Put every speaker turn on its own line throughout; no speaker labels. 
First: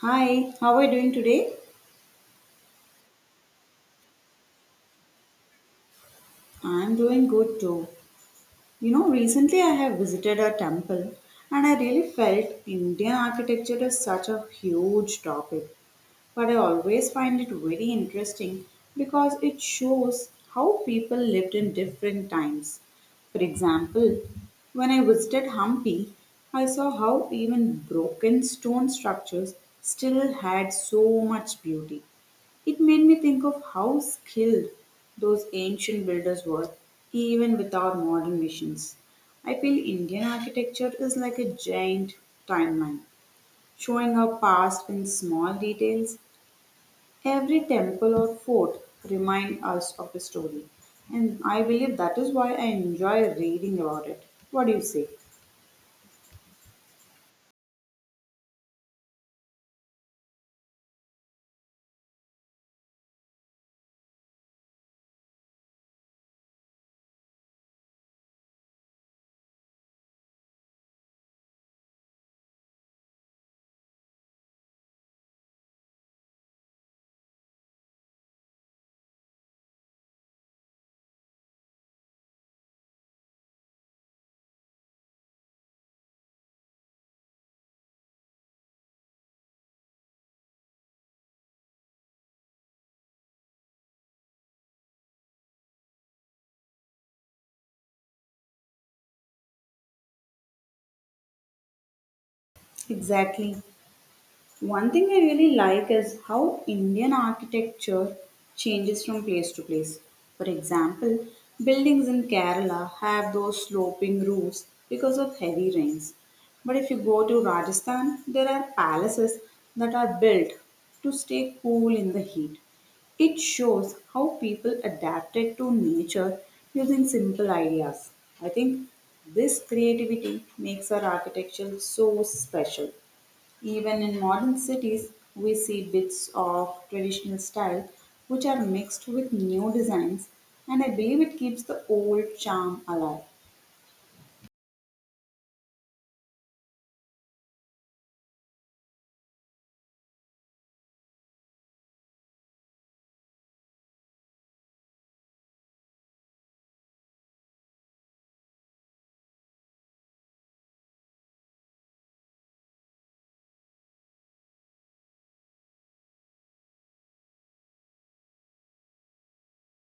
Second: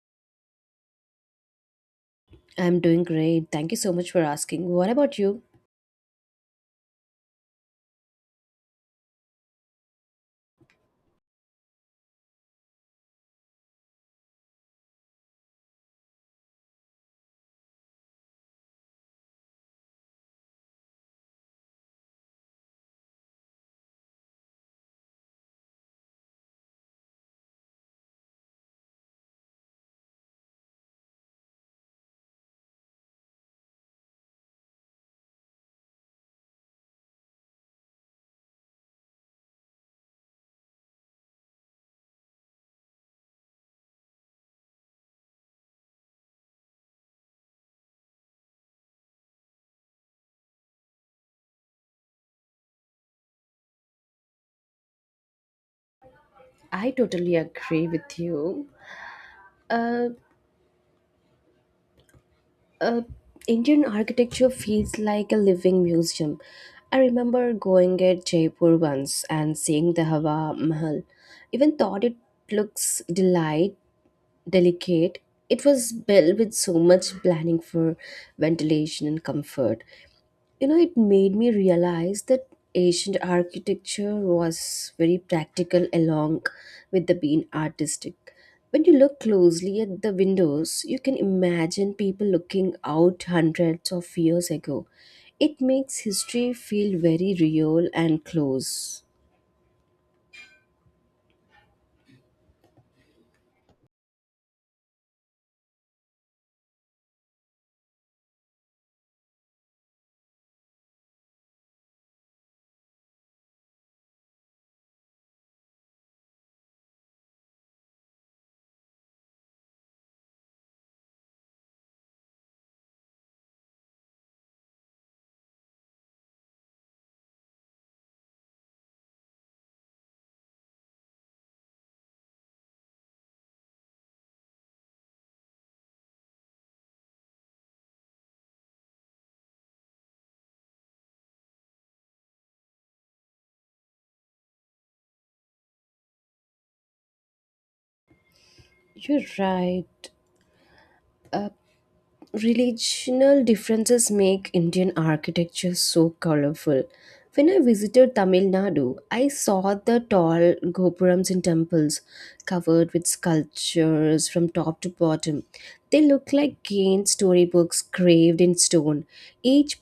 Hi, how are you doing today?
I'm doing great. Thank you so much for asking. What about you?
I'm doing good too. You know, recently I have visited a temple and I really felt Indian architecture is such a huge topic. But I always find it very interesting because it shows how people lived in different times. For example, when I visited Hampi, I saw how even broken stone structures still had so much beauty. It made me think of how skilled those ancient builders were, even without modern machines. I feel Indian architecture is like a giant timeline, showing our past in small details. Every temple or fort remind us of a story, and I believe that is why I enjoy reading about it. What do you say?
I totally agree with you. Uh, uh, Indian architecture feels like a living museum. I remember going at Jaipur once and seeing the Hawa Mahal. Even thought it looks delight delicate. It was built with so much planning for ventilation and comfort. You know, it made me realize that ancient architecture was very practical along with the being artistic. When you look closely at the windows, you can imagine people looking out hundreds of years ago. It makes history feel very real and close.
Exactly. One thing I really like is how Indian architecture changes from place to place. For example, buildings in Kerala have those sloping roofs because of heavy rains. But if you go to Rajasthan, there are palaces that are built to stay cool in the heat. It shows how people adapted to nature using simple ideas. I think this creativity makes our architecture so special. Even in modern cities, we see bits of traditional style which are mixed with new designs, and I believe it keeps the old charm alive.
You're right. Uh, Regional differences make Indian architecture so colorful. When I visited Tamil Nadu, I saw the tall gopurams in temples covered with sculptures from top to bottom. They look like gained storybooks carved in stone. Each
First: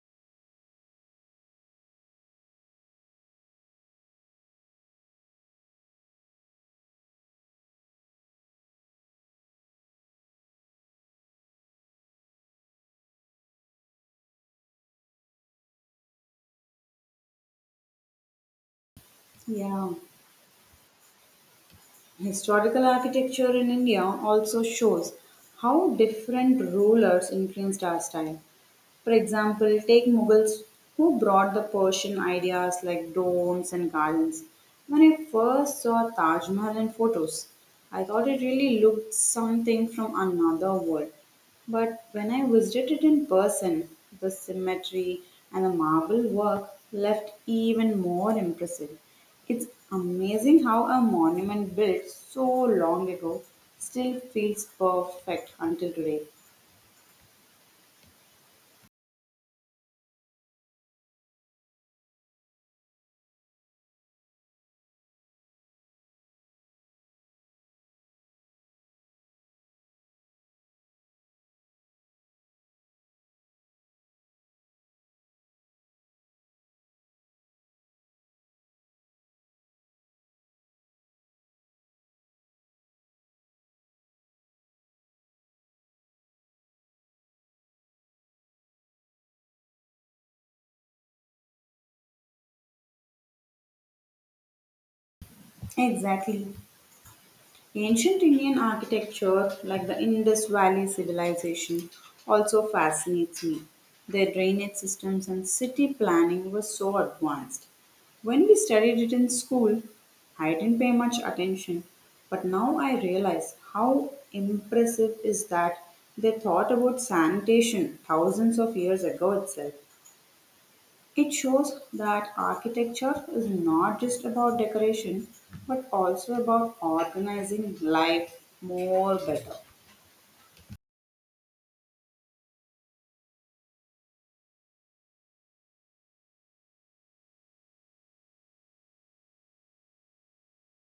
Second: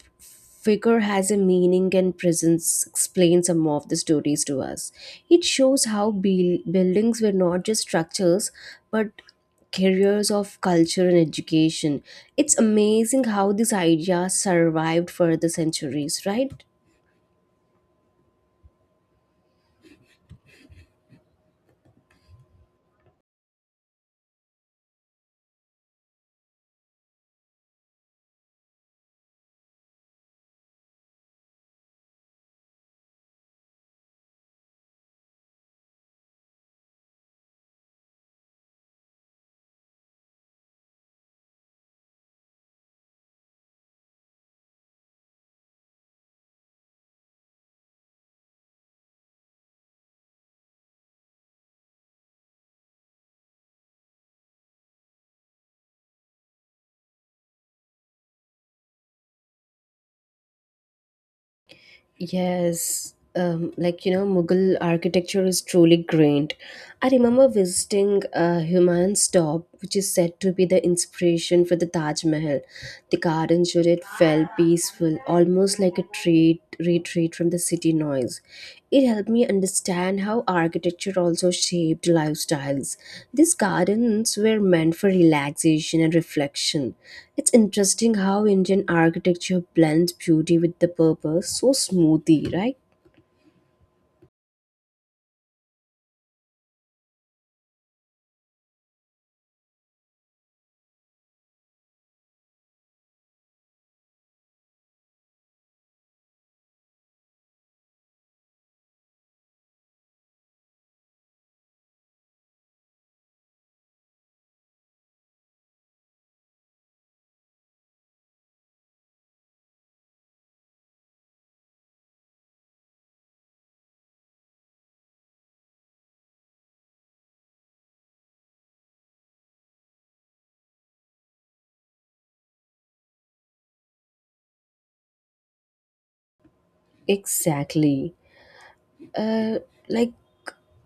figure has a meaning and presence explains some of the stories to us. It shows how buildings were not just structures but carriers of culture and education. It's amazing how these ideas survived for the centuries, right?
Yeah, historical architecture in India also shows how different rulers influenced our style. For example, take Mughals who brought the Persian ideas like domes and gardens. When I first saw Taj Mahal in photos, I thought it really looked something from another world. But when I visited it in person, the symmetry and the marble work left even more impressive. It's amazing how a monument built so long ago still feels perfect until today.
Yes, Mughal architecture is truly grand. I remember visiting Humayun's Tomb, which is said to be the inspiration for the Taj Mahal. The garden showed it felt peaceful, almost like retreat the city noise. It helped me understand how architecture also shaped lifestyles. These gardens were meant for relaxation and reflection. It's interesting how Indian architecture blends beauty with the purpose so smoothly, right?
Exactly. Ancient Indian architecture, like the Indus Valley civilization, also fascinates me. Their drainage systems and city planning were so advanced. When we studied it in school, I didn't pay much attention, but now I realize how impressive is that they thought about sanitation thousands of years ago itself. It shows that architecture is not just about decoration but also about organizing life more better.
Exactly. Uh, like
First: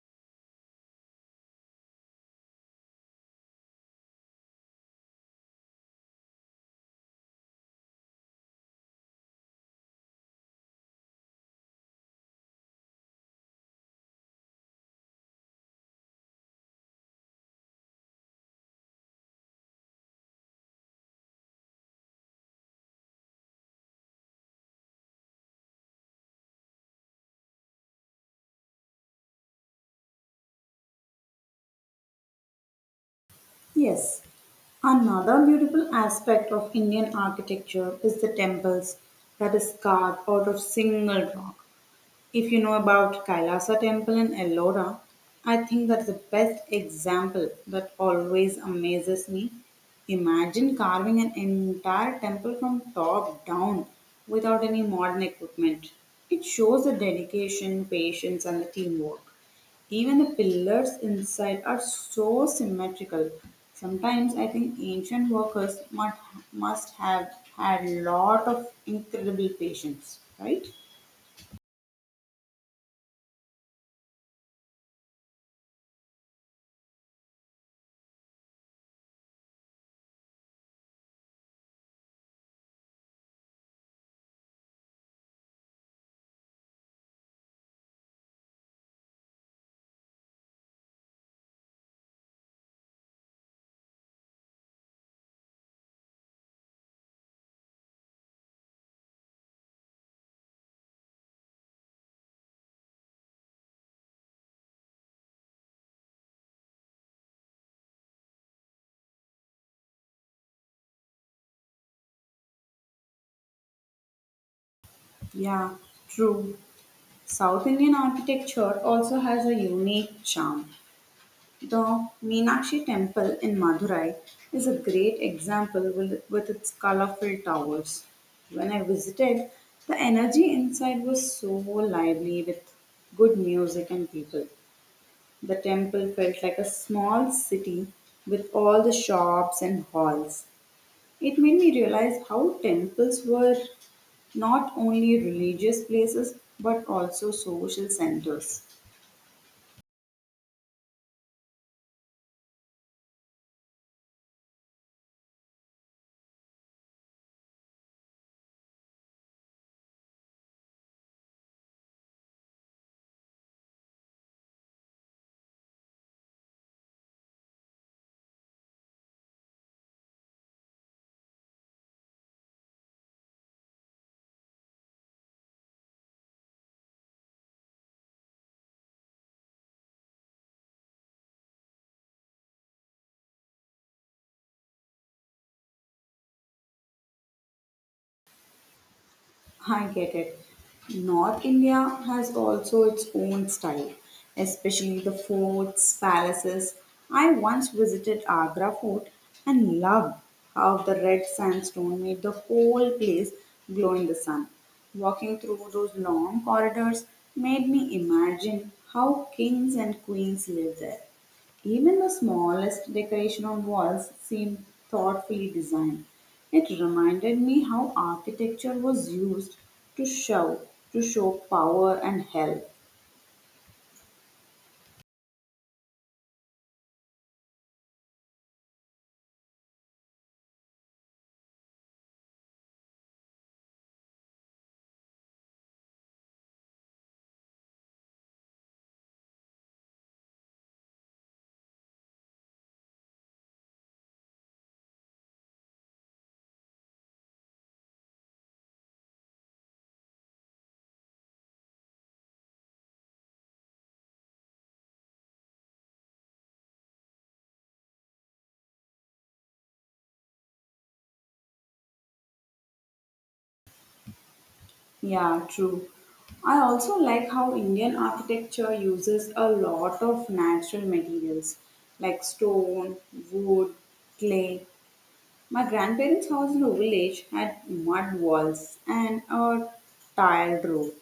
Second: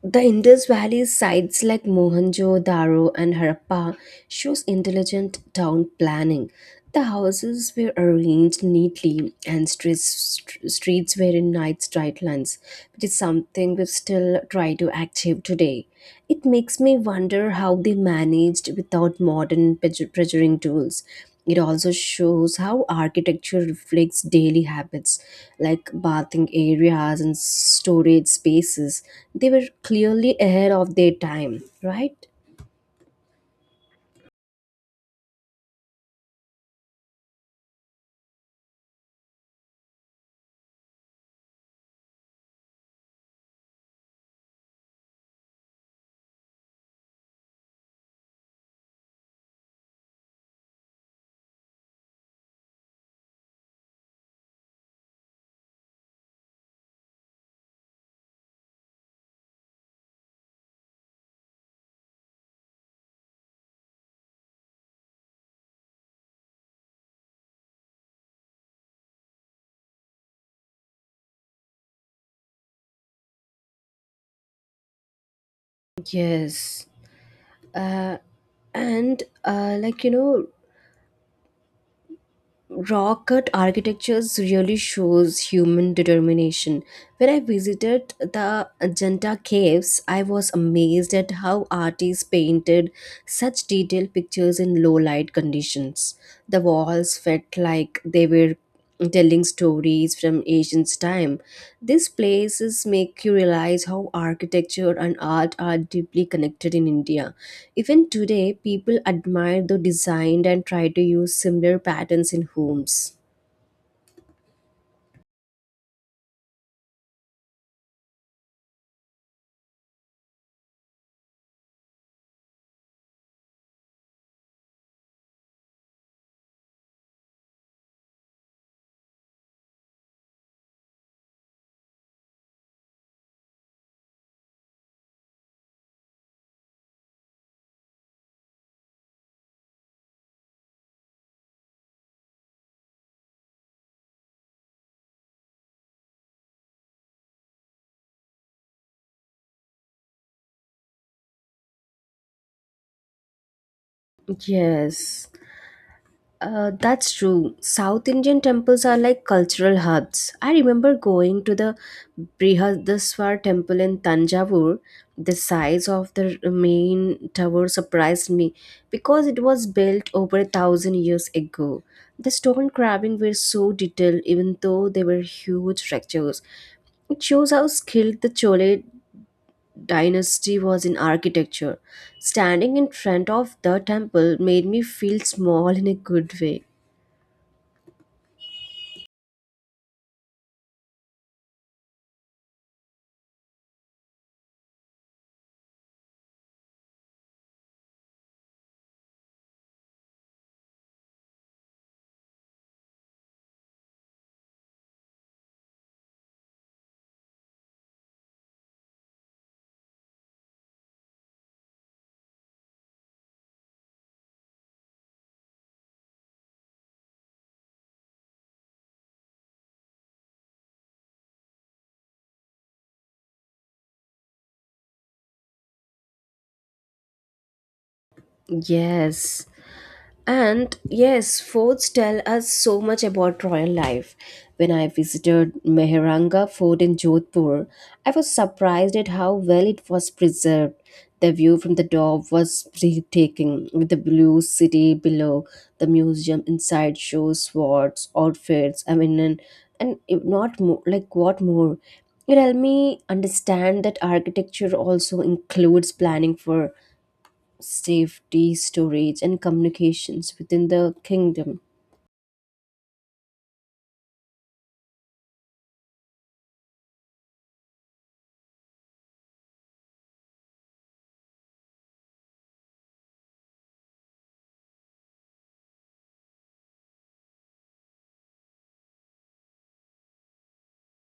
The Indus Valley sites like Mohenjo-Daro and Harappa shows intelligent town planning. The houses were arranged neatly and streets were in nice straight lines, which is something we still try to achieve today. It makes me wonder how they managed without modern measuring tools. It also shows how architecture reflects daily habits, like bathing areas and storage spaces. They were clearly ahead of their time, right?
Yes, another beautiful aspect of Indian architecture is the temples that is carved out of single rock. If you know about Kailasa Temple in Ellora, I think that's the best example that always amazes me. Imagine carving an entire temple from top down without any modern equipment. It shows the dedication, patience, and the teamwork. Even the pillars inside are so symmetrical. Sometimes I think ancient workers must have had lot of incredible patience, right?
Yes. Uh, and like you know, raw cut architectures really shows human determination. When I visited the Ajanta caves, I was amazed at how artists painted such detailed pictures in low light conditions. The walls felt like they were telling stories from ancient time. These places make you realize how architecture and art are deeply connected in India. Even today, people admire the design and try to use similar patterns in homes.
Yeah, true. South Indian architecture also has a unique charm. The Meenakshi Temple in Madurai is a great example with its colorful towers. When I visited, the energy inside was so lively with good music and people. The temple felt like a small city with all the shops and halls. It made me realize how temples were not only religious places but also social centers.
Yes. That's true. South Indian temples are like cultural hubs. I remember going to the Brihadaswar temple in Tanjavur. The size of the main tower surprised me because it was built over a thousand years ago. The stone carvings were so detailed, even though they were huge structures. It shows how skilled the Chola dynasty was in architecture. Standing in front of the temple made me feel small in a good way.
I get it. North India has also its own style, especially the forts, palaces. I once visited Agra fort and loved how the red sandstone made the whole place glow in the sun. Walking through those long corridors made me imagine how kings and queens lived there. Even the smallest decoration on walls seemed thoughtfully designed. It reminded me how architecture was used to show to show power and help.
Yes. And yes, forts tell us so much about royal life. When I visited Meheranga Fort in Jodhpur, I was surprised at how well it was preserved. The view from the top was breathtaking, with the blue city below. The museum inside shows swords, outfits, I mean, and if not more, like what more? It helped me understand that architecture also includes planning for safety, storage, and communications within the kingdom.
Yeah, true. I also like how Indian architecture uses a lot of natural materials like stone, wood, clay. My grandparents' house in a village had mud walls and a tiled roof.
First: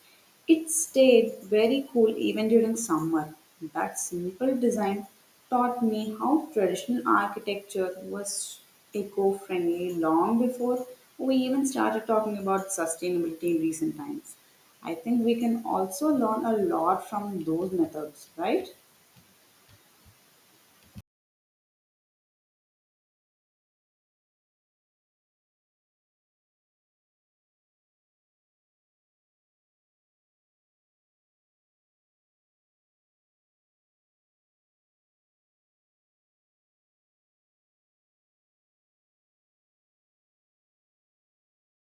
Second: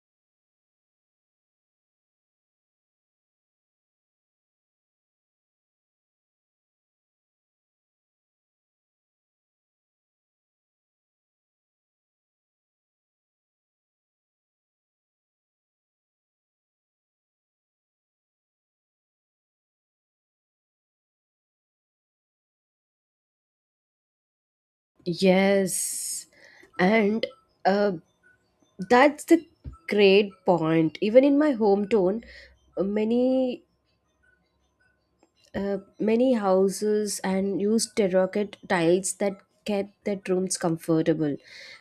It stayed very cool even during summer. That simple design taught me how traditional architecture was eco friendly long before we even started talking about sustainability in recent times. I think we can also learn a lot from those methods, right?
Yes, and uh, that's the great point. Even in my hometown, uh, many many houses and used terracotta tiles that kept their rooms comfortable.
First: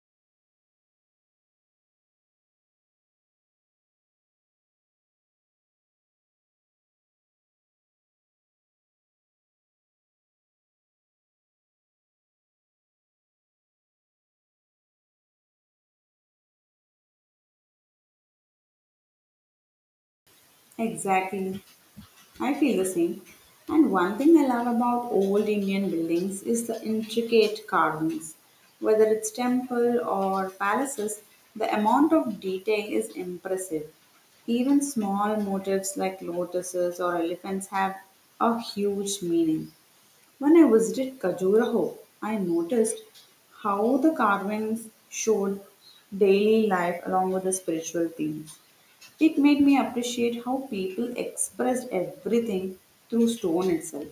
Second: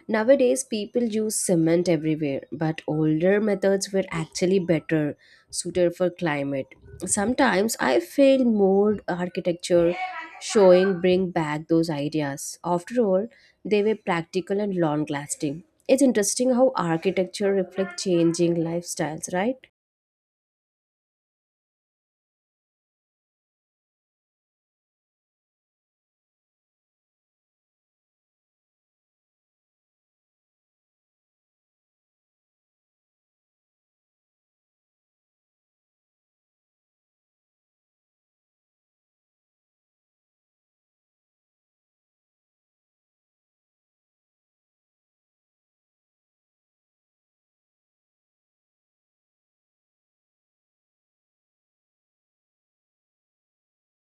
Nowadays, people use cement everywhere, but older methods were actually better suited for climate. Sometimes I feel more architecture showing bring back those ideas. After all, they were practical and long lasting. It's interesting how architecture reflects changing lifestyles, right?
Exactly. I feel the same. And one thing I love about old Indian buildings is the intricate carvings. Whether it's temple or palaces, the amount of detail is impressive. Even small motifs like lotuses or elephants have a huge meaning. When I visited Kajuraho, I noticed how the carvings showed daily life along with the spiritual themes. It made me appreciate how people expressed everything through stone itself.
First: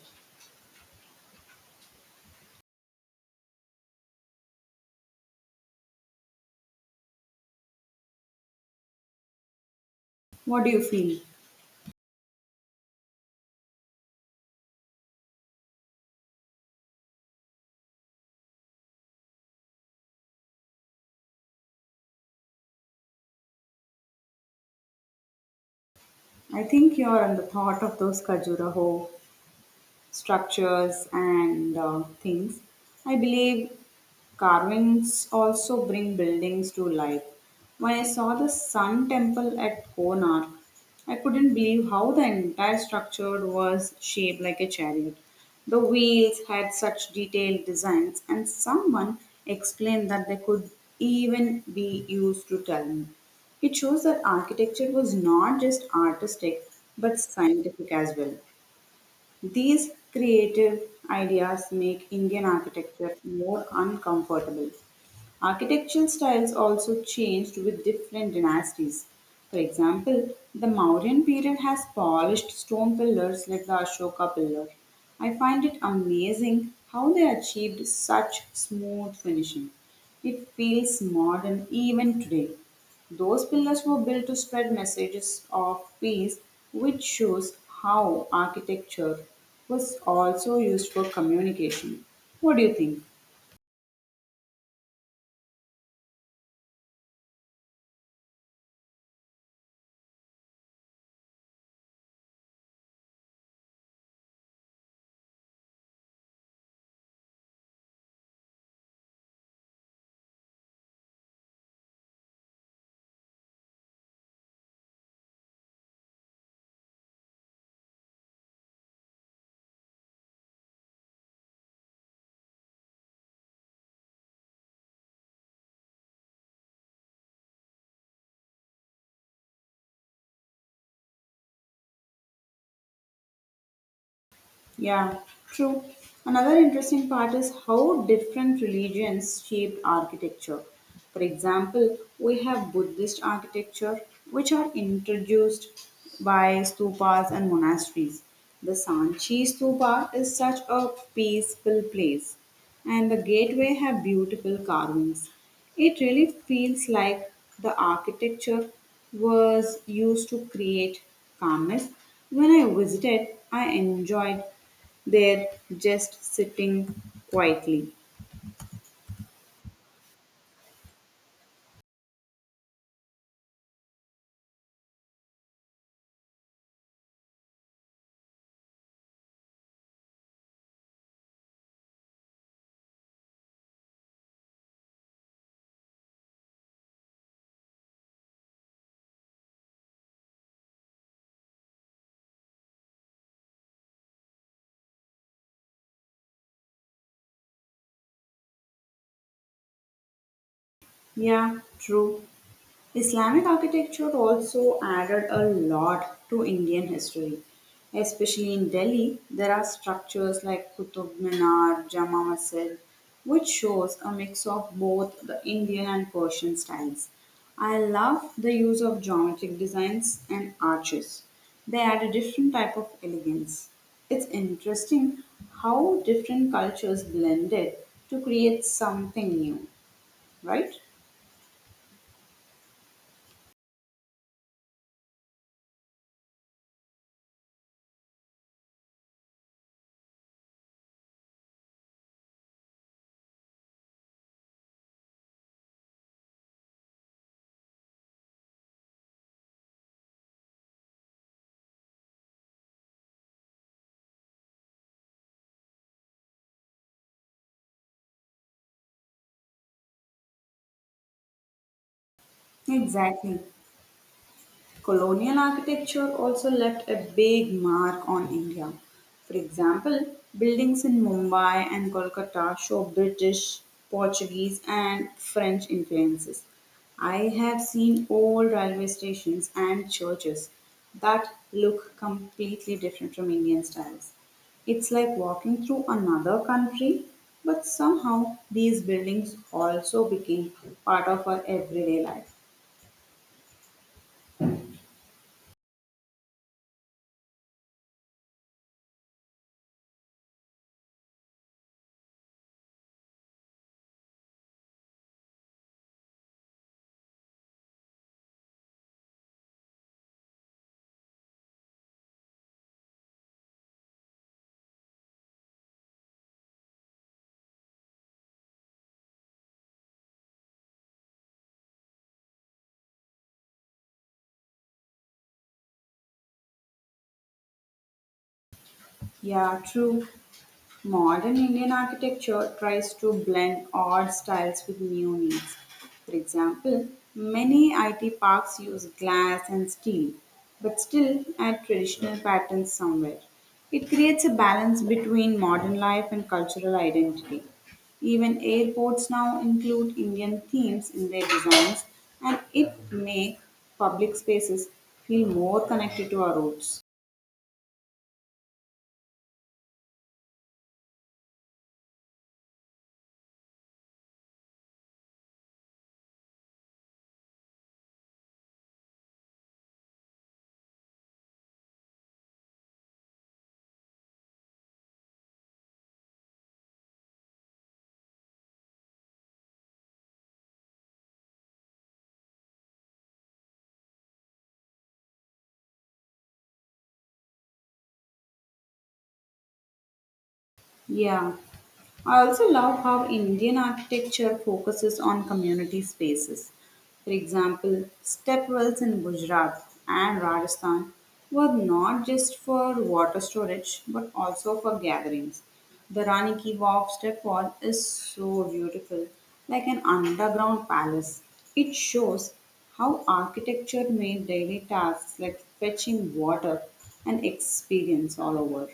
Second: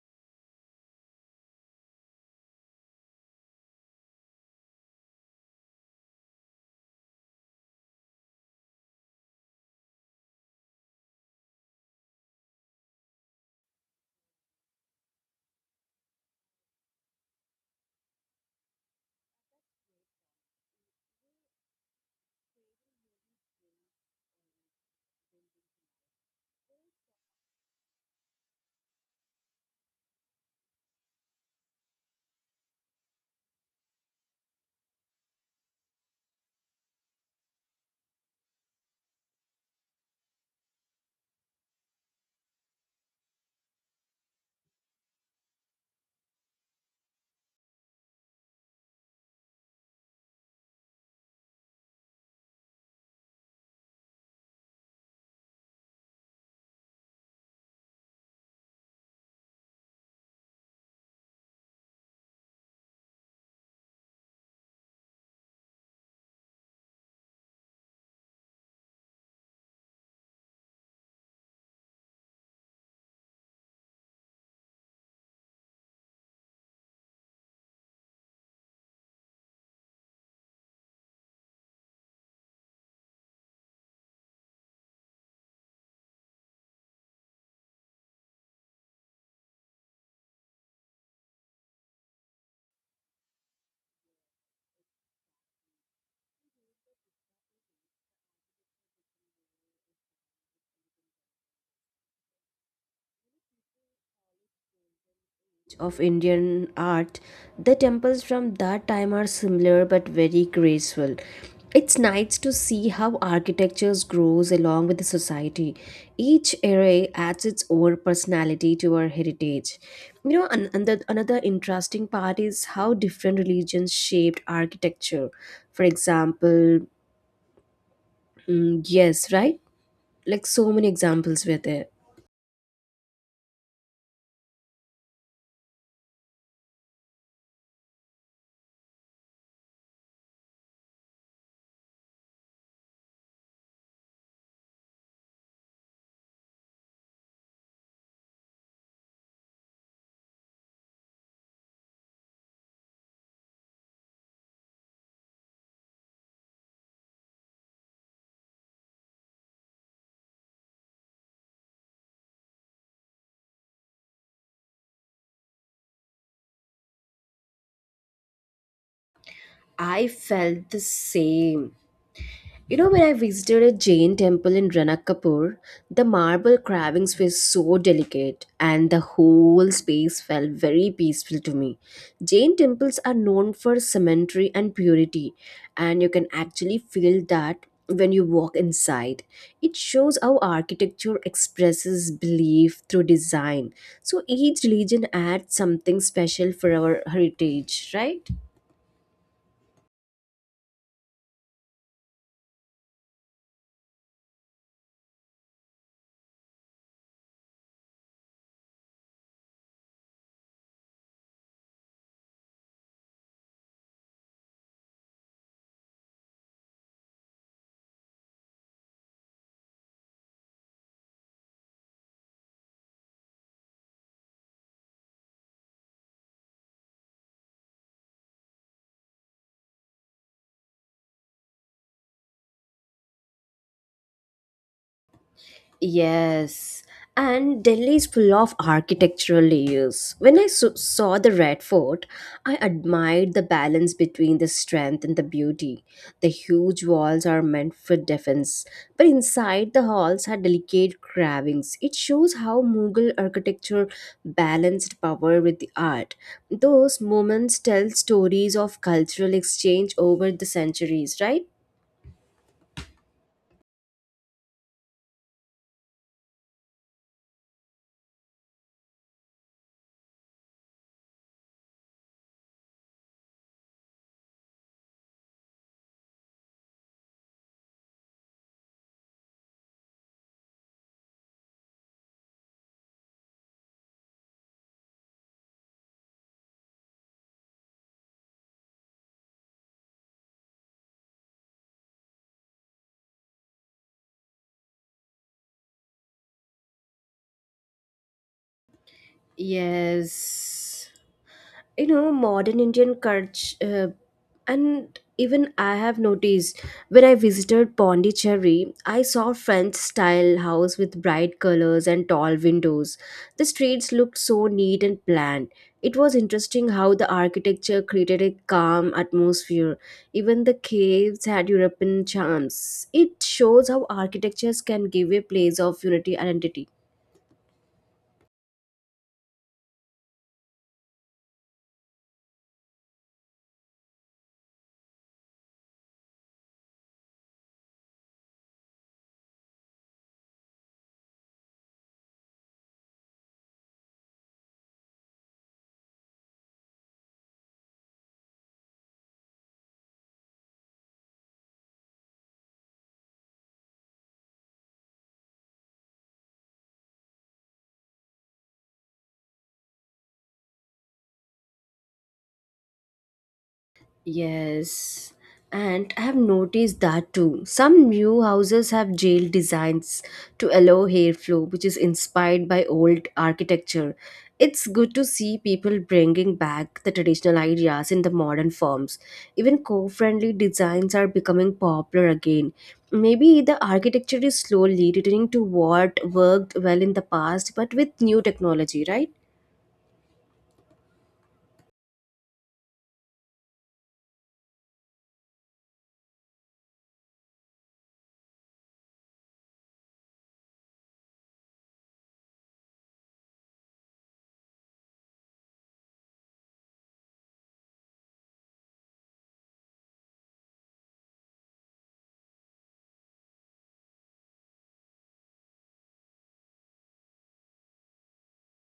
What do you feel? I think you're on the thought of those Khajuraho structures and things. I believe carvings also bring buildings to life. When I saw the Sun Temple at Konark, I couldn't believe how the entire structure was shaped like a chariot. The wheels had such detailed designs, and someone explained that they could even be used to tell me. It shows that architecture was not just artistic but scientific as well. These creative ideas make Indian architecture more uncomfortable. Architectural styles also changed with different dynasties. For example, the Mauryan period has polished stone pillars like the Ashoka pillar. I find it amazing how they achieved such smooth finishing. It feels modern even today. Those pillars were built to spread messages of peace, which shows how architecture was also used for communication. What do you think?
Of Indian art, the temples from that time are similar but very graceful. It's nice to see how architecture grows along with the society. Each era adds its own personality to our heritage. You know, another interesting part is how different religions shaped architecture. For example, yes, right? Like so many examples were there.
Yeah, true. Another interesting part is how different religions shaped architecture. For example, we have Buddhist architecture, which are introduced by stupas and monasteries. The Sanchi stupa is such a peaceful place, and the gateway have beautiful carvings. It really feels like the architecture was used to create calmness. When I visited, I enjoyed there just sitting quietly.
I felt the same. You know, when I visited a Jain temple in Ranakapur, the marble carvings were so delicate and the whole space felt very peaceful to me. Jain temples are known for cemetery and purity, and you can actually feel that when you walk inside. It shows how architecture expresses belief through design. So each religion adds something special for our heritage, right?
Yeah, true. Islamic architecture also added a lot to Indian history. Especially in Delhi, there are structures like Qutub Minar, Jama Masjid, which shows a mix of both the Indian and Persian styles. I love the use of geometric designs and arches. They add a different type of elegance. It's interesting how different cultures blended to create something new, right?
Yes, and Delhi is full of architectural layers. When I saw the Red Fort, I admired the balance between the strength and the beauty. The huge walls are meant for defense, but inside the halls are delicate carvings. It shows how Mughal architecture balanced power with the art. Those moments tell stories of cultural exchange over the centuries, right?
Exactly. Colonial architecture also left a big mark on India. For example, buildings in Mumbai and Kolkata show British, Portuguese, and French influences. I have seen old railway stations and churches that look completely different from Indian styles. It's like walking through another country, but somehow these buildings also became part of our everyday life.
Yes. You know modern indian culture and even I have noticed when I visited pondicherry. I saw french style house with bright colors and tall windows. The streets looked so neat and planned. It was interesting how the architecture created a calm atmosphere. Even the caves had european charms. It shows how architectures can give a place of unity identity.
Yeah, true. Modern Indian architecture tries to blend old styles with new needs. For example, many IT parks use glass and steel, but still add traditional patterns somewhere. It creates a balance between modern life and cultural identity. Even airports now include Indian themes in their designs, and it make public spaces feel more connected to our roots.
Yes, and I have noticed that too. Some new houses have jail designs to allow airflow, which is inspired by old architecture. It's good to see people bringing back the traditional ideas in the modern forms. Even co friendly designs are becoming popular again. Maybe the architecture is slowly returning to what worked well in the past, but with new technology, right?
Yeah. I also love how Indian architecture focuses on community spaces. For example, stepwells in Gujarat and Rajasthan were not just for water storage but also for gatherings. The Rani Ki Vav stepwell is so beautiful, like an underground palace. It shows how architecture made daily tasks like fetching water an experience all over.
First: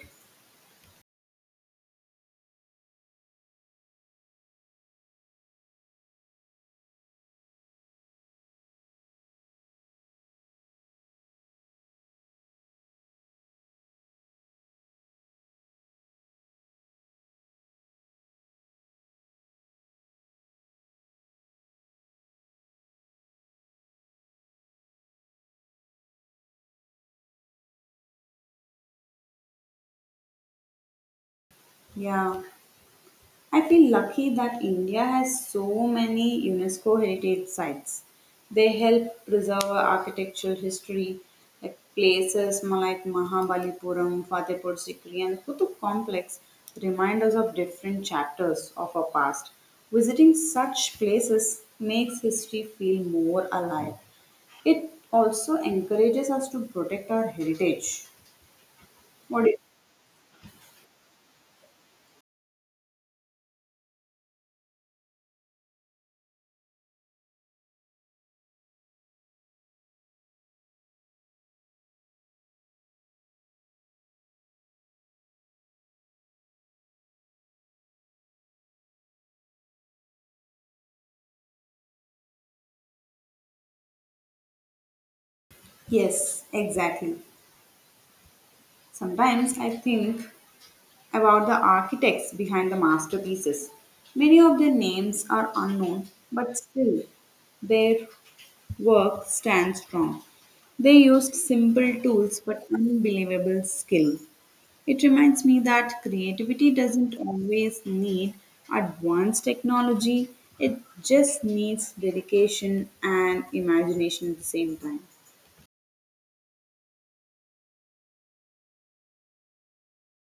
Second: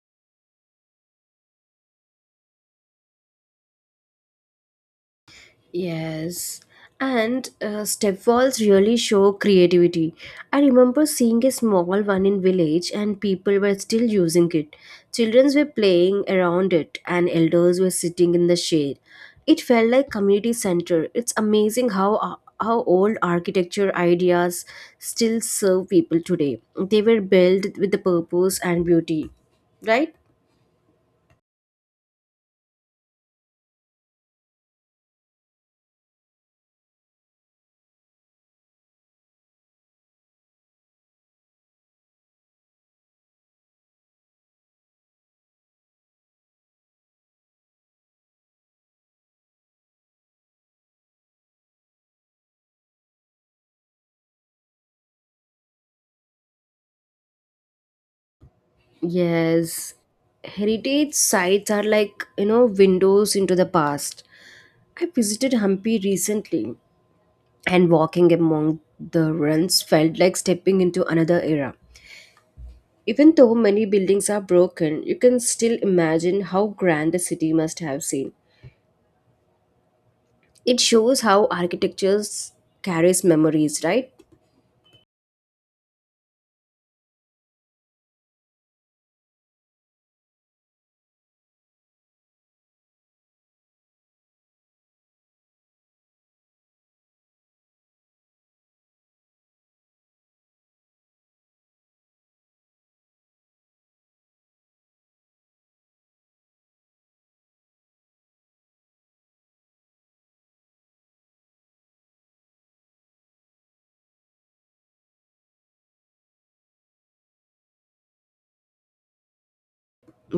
Yes, and step walls really show creativity. I remember seeing a small one in village, and people were still using it. Children were playing around it, and elders were sitting in the shade. It felt like community center. It's amazing how old architecture ideas still serve people today. They were built with the purpose and beauty, right?
Yeah, I feel lucky that India has so many UNESCO heritage sites. They help preserve our architectural history, like places like Mahabalipuram, Fatehpur Sikri, and Kutub Complex remind us of different chapters of our past. Visiting such places makes history feel more alive. It also encourages us to protect our heritage. What do
Yes, heritage sites are like, you know, windows into the past. I visited Hampi recently, and walking among the ruins felt like stepping into another era. Even though many buildings are broken, you can still imagine how grand the city must have seemed. It shows how architecture carries memories, right?
yes, exactly. Sometimes I think about the architects behind the masterpieces. Many of their names are unknown, but still their work stands strong. They used simple tools but unbelievable skill. It reminds me that creativity doesn't always need advanced technology, it just needs dedication and imagination at the same time.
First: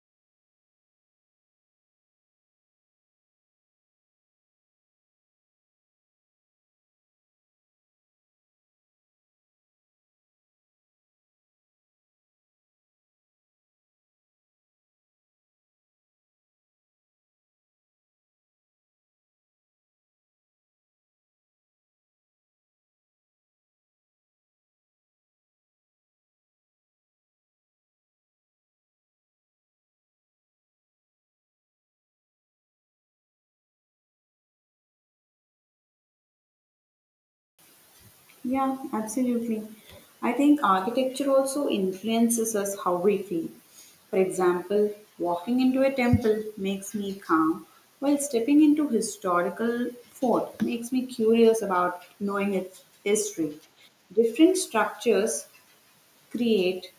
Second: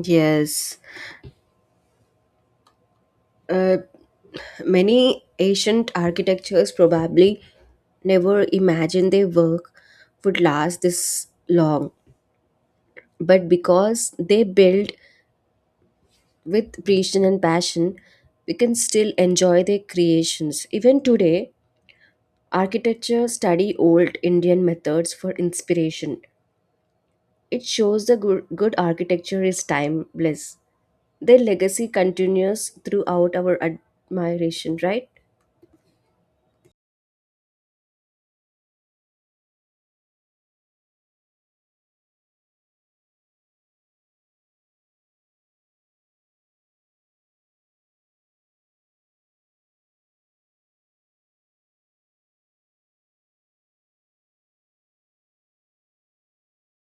Yes. Uh, Many ancient architectures probably never imagined their work would last this long, but because they built with precision and passion, we can still enjoy their creations. Even today, architecture study old Indian methods for inspiration. It shows the good architecture is timeless. Their legacy continues throughout our admiration, right?
Yeah, absolutely. I think architecture also influences us how we feel. For example, walking into a temple makes me calm, while stepping into historical fort makes me curious about knowing its history. Different structures create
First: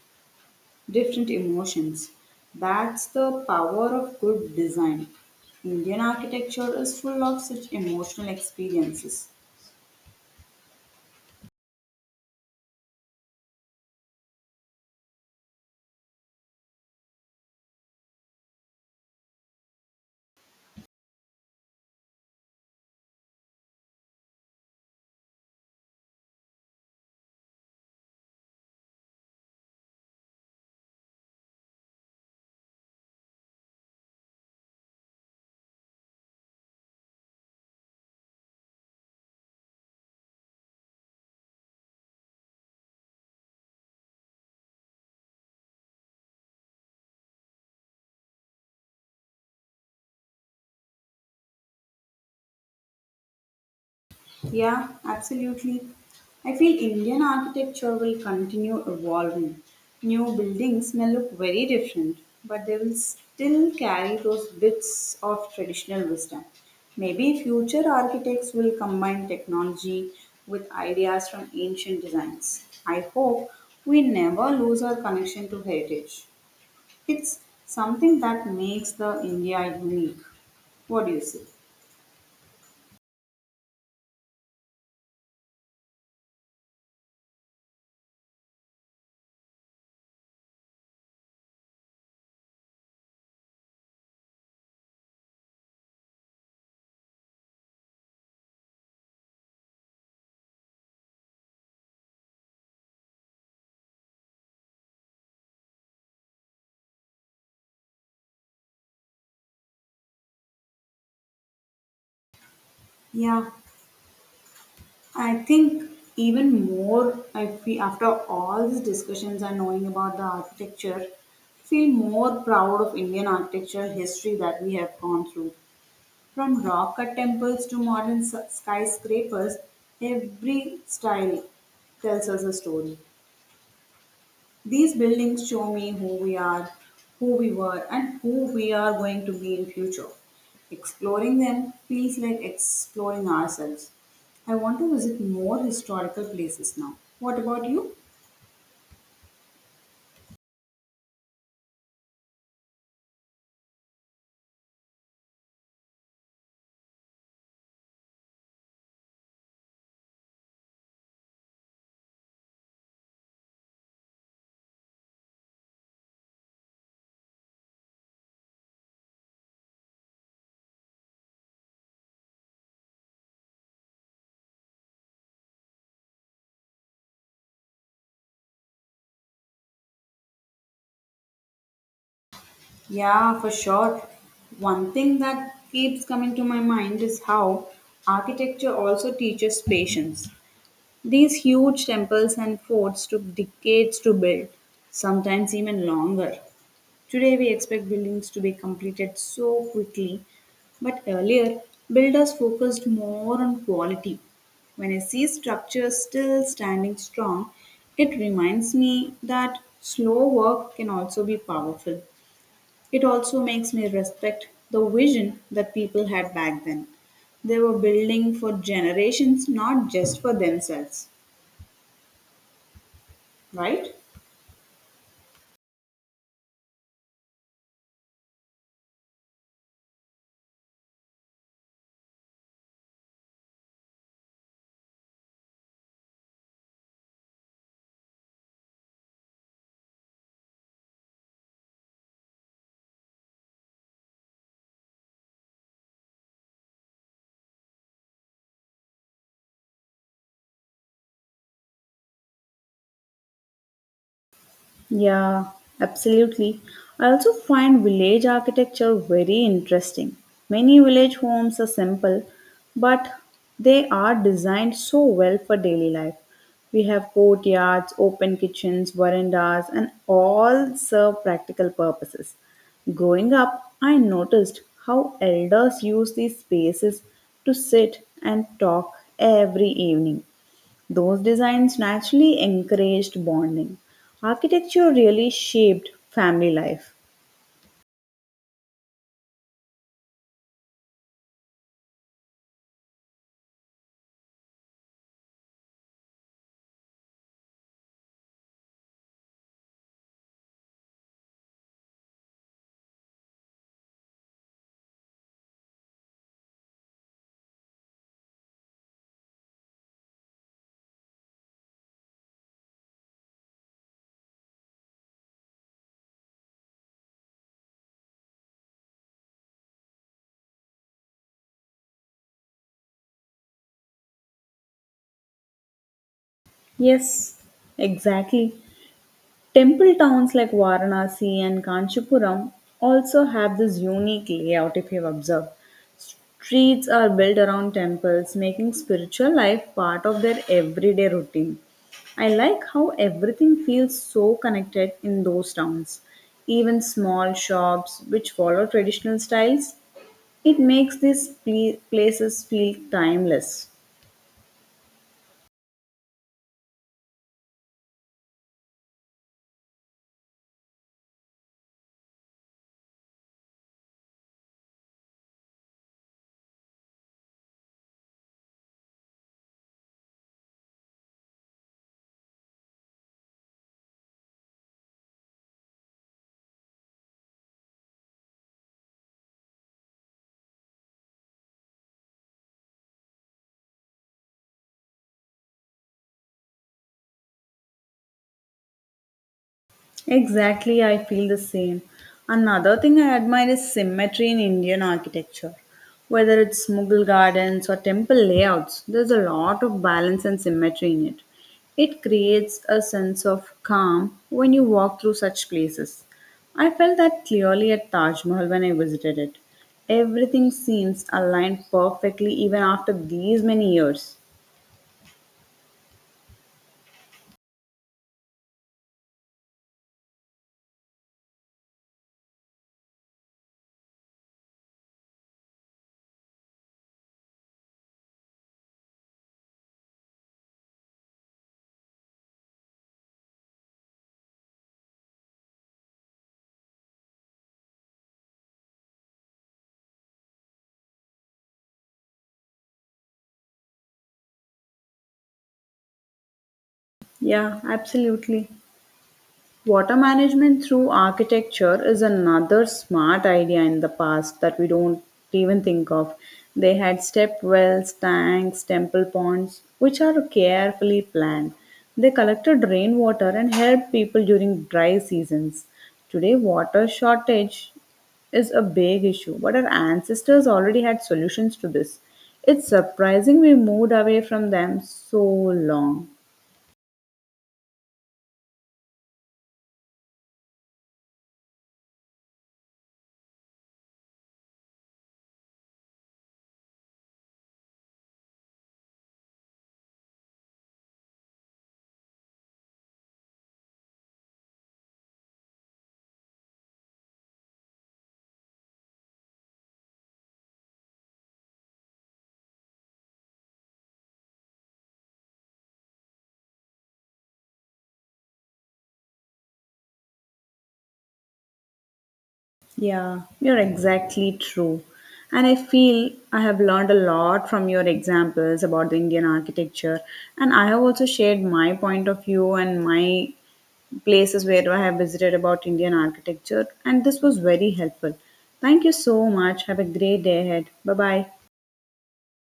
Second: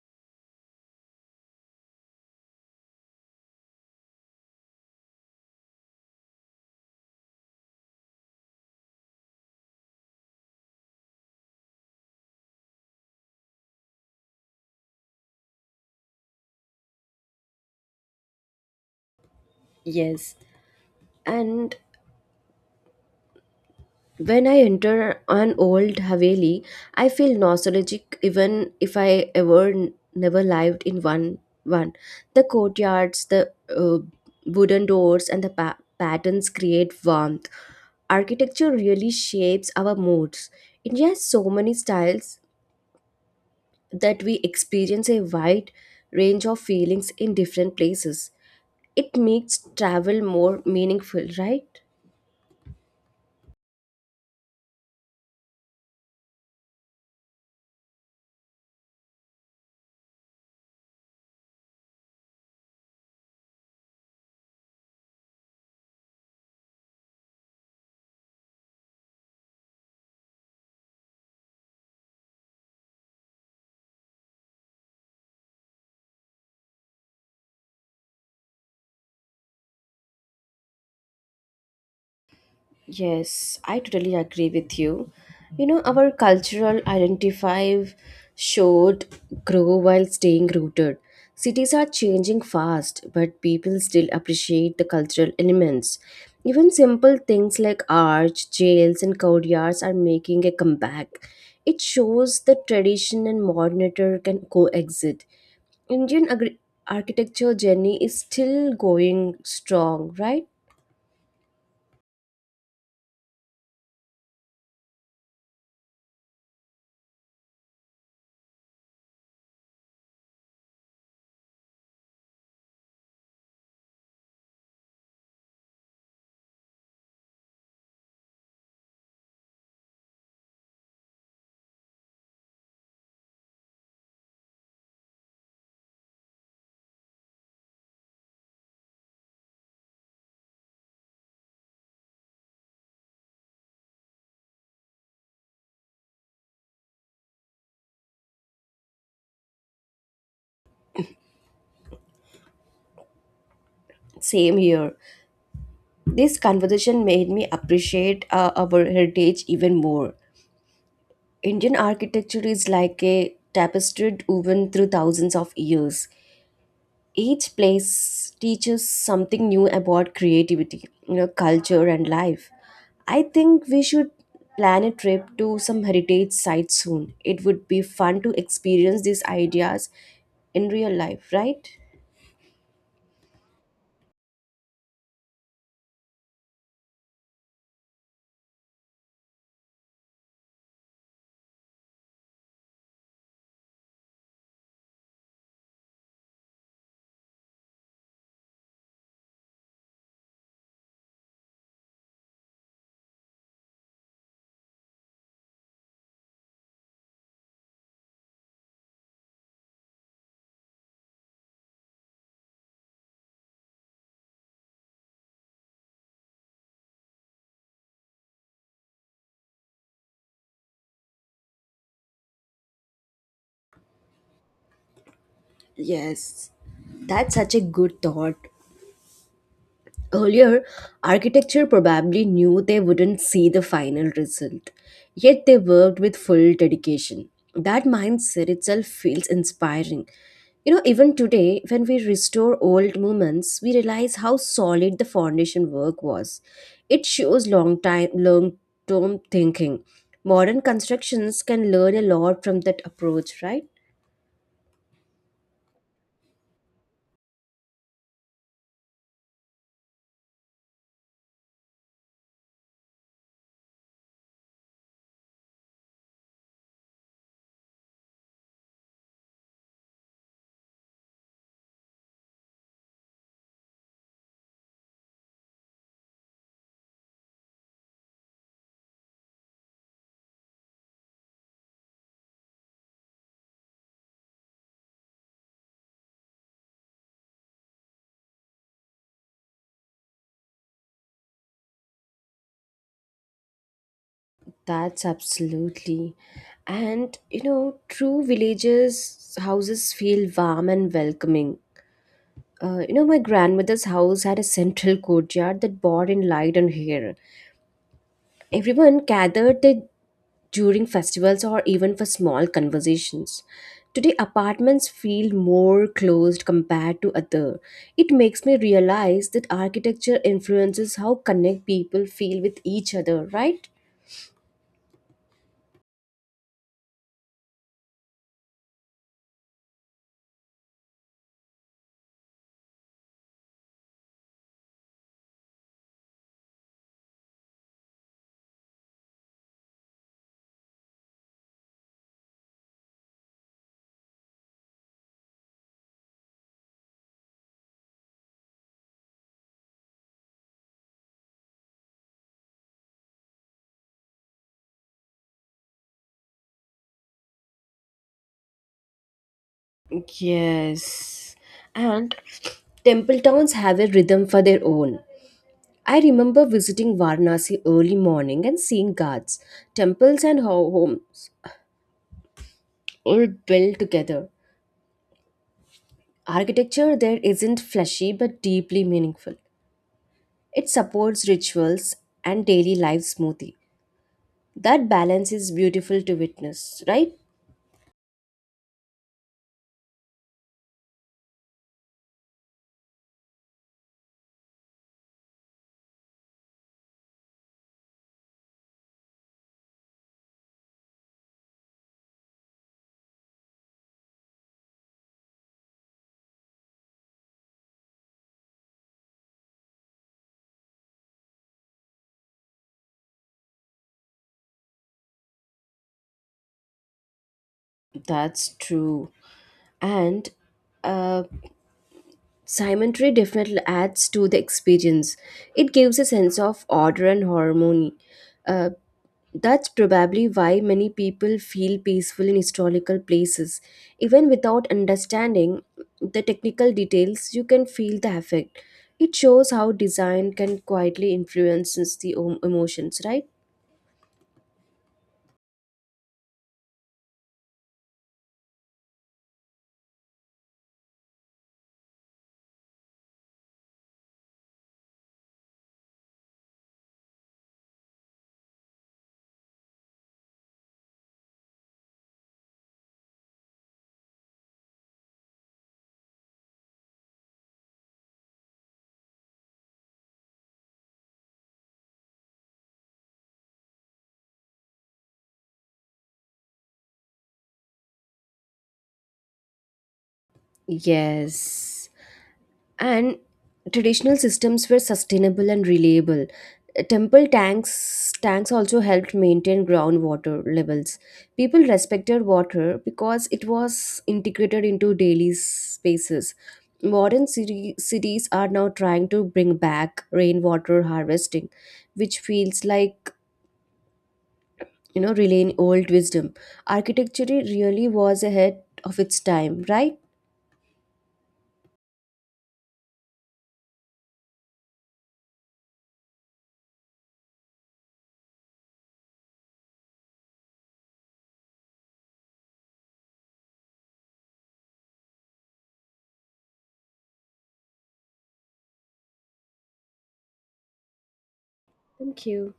different emotions. That's the power of good design. Indian architecture is full of such emotional experiences.
Yes. And when I enter an old Haveli, I feel nostalgic even if I ever never lived in one. The courtyards, the wooden doors and the patterns create warmth. Architecture really shapes our moods. India has so many styles that we experience a wide range of feelings in different places. It makes travel more meaningful, right?
Yeah, absolutely. I feel Indian architecture will continue evolving. New buildings may look very different, but they will still carry those bits of traditional wisdom. Maybe future architects will combine technology with ideas from ancient designs. I hope we never lose our connection to heritage. It's something that makes the India unique. What do you say?
Yes, I totally agree with you. You know, our cultural identify should grow while staying rooted. Cities are changing fast, but people still appreciate the cultural elements. Even simple things like arch, jails, and courtyards are making a comeback. It shows that tradition and modernity can coexist. Indian agri- architecture journey is still going strong, right?
Yeah, I think even more, I feel after all these discussions and knowing about the architecture, feel more proud of Indian architecture history that we have gone through. From rock cut temples to modern skyscrapers, every style tells us a story. These buildings show me who we are, who we were, and who we are going to be in future. Exploring them feels like exploring ourselves. I want to visit more historical places now. What about you?
Same here. This conversation made me appreciate our heritage even more. Indian architecture is like a tapestry woven through thousands of years. Each place teaches something new about creativity, you know, culture and life. I think we should plan a trip to some heritage sites soon. It would be fun to experience these ideas in real life, right?
Yeah, for sure. One thing that keeps coming to my mind is how architecture also teaches patience. These huge temples and forts took decades to build, sometimes even longer. Today, we expect buildings to be completed so quickly, but earlier, builders focused more on quality. When I see structures still standing strong, it reminds me that slow work can also be powerful. It also makes me respect the vision that people had back then. They were building for generations, not just for themselves, right?
Yes, that's such a good thought. Earlier, architecture probably knew they wouldn't see the final result, yet they worked with full dedication. That mindset itself feels inspiring. You know, even today, when we restore old monuments, we realize how solid the foundation work was. It shows long term thinking. Modern constructions can learn a lot from that approach, right?
Yeah, absolutely. I also find village architecture very interesting. Many village homes are simple, but they are designed so well for daily life. We have courtyards, open kitchens, verandas, and all serve practical purposes. Growing up, I noticed how elders use these spaces to sit and talk every evening. Those designs naturally encouraged bonding. Architecture really shaped family life.
That's absolutely. And you know, true villagers' houses feel warm and welcoming. You know, my grandmother's house had a central courtyard that bore in light and air. Everyone gathered there during festivals or even for small conversations. Today, apartments feel more closed compared to other. It makes me realize that architecture influences how connect people feel with each other, right?
Yes, exactly. Temple towns like Varanasi and Kanchipuram also have this unique layout if you've observed. Streets are built around temples, making spiritual life part of their everyday routine. I like how everything feels so connected in those towns. Even small shops which follow traditional styles it makes these places feel timeless.
Yes. And temple towns have a rhythm for their own. I remember visiting Varanasi early morning and seeing guards, temples, and homes all built together. Architecture there isn't flashy but deeply meaningful. It supports rituals and daily life smoothly. That balance is beautiful to witness, right?
Exactly, I feel the same. Another thing I admire is symmetry in Indian architecture. Whether it's Mughal gardens or temple layouts, there's a lot of balance and symmetry in it. It creates a sense of calm when you walk through such places. I felt that clearly at Taj Mahal when I visited it. Everything seems aligned perfectly even after these many years.
That's true. And uh, Symmetry definitely adds to the experience. It gives a sense of order and harmony. Uh, That's probably why many people feel peaceful in historical places. Even without understanding the technical details, you can feel the effect. It shows how design can quietly influence the emotions, right?
Yeah, absolutely. Water management through architecture is another smart idea in the past that we don't even think of. They had step wells, tanks, temple ponds, which are carefully planned. They collected rainwater and helped people during dry seasons. Today, water shortage is a big issue, but our ancestors already had solutions to this. It's surprising we moved away from them so long.
Yes, and traditional systems were sustainable and reliable. Temple tanks also helped maintain groundwater levels. People respected water because it was integrated into daily spaces. Cities are now trying to bring back rainwater harvesting, which feels like, you know, relaying old wisdom. Architecture really was ahead of its time, right?
Yeah, you're exactly true. And I feel I have learned a lot from your examples about the Indian architecture. And I have also shared my point of view and my places where I have visited about Indian architecture. And this was very helpful. Thank you so much. Have a great day ahead. Bye bye.
Thank you.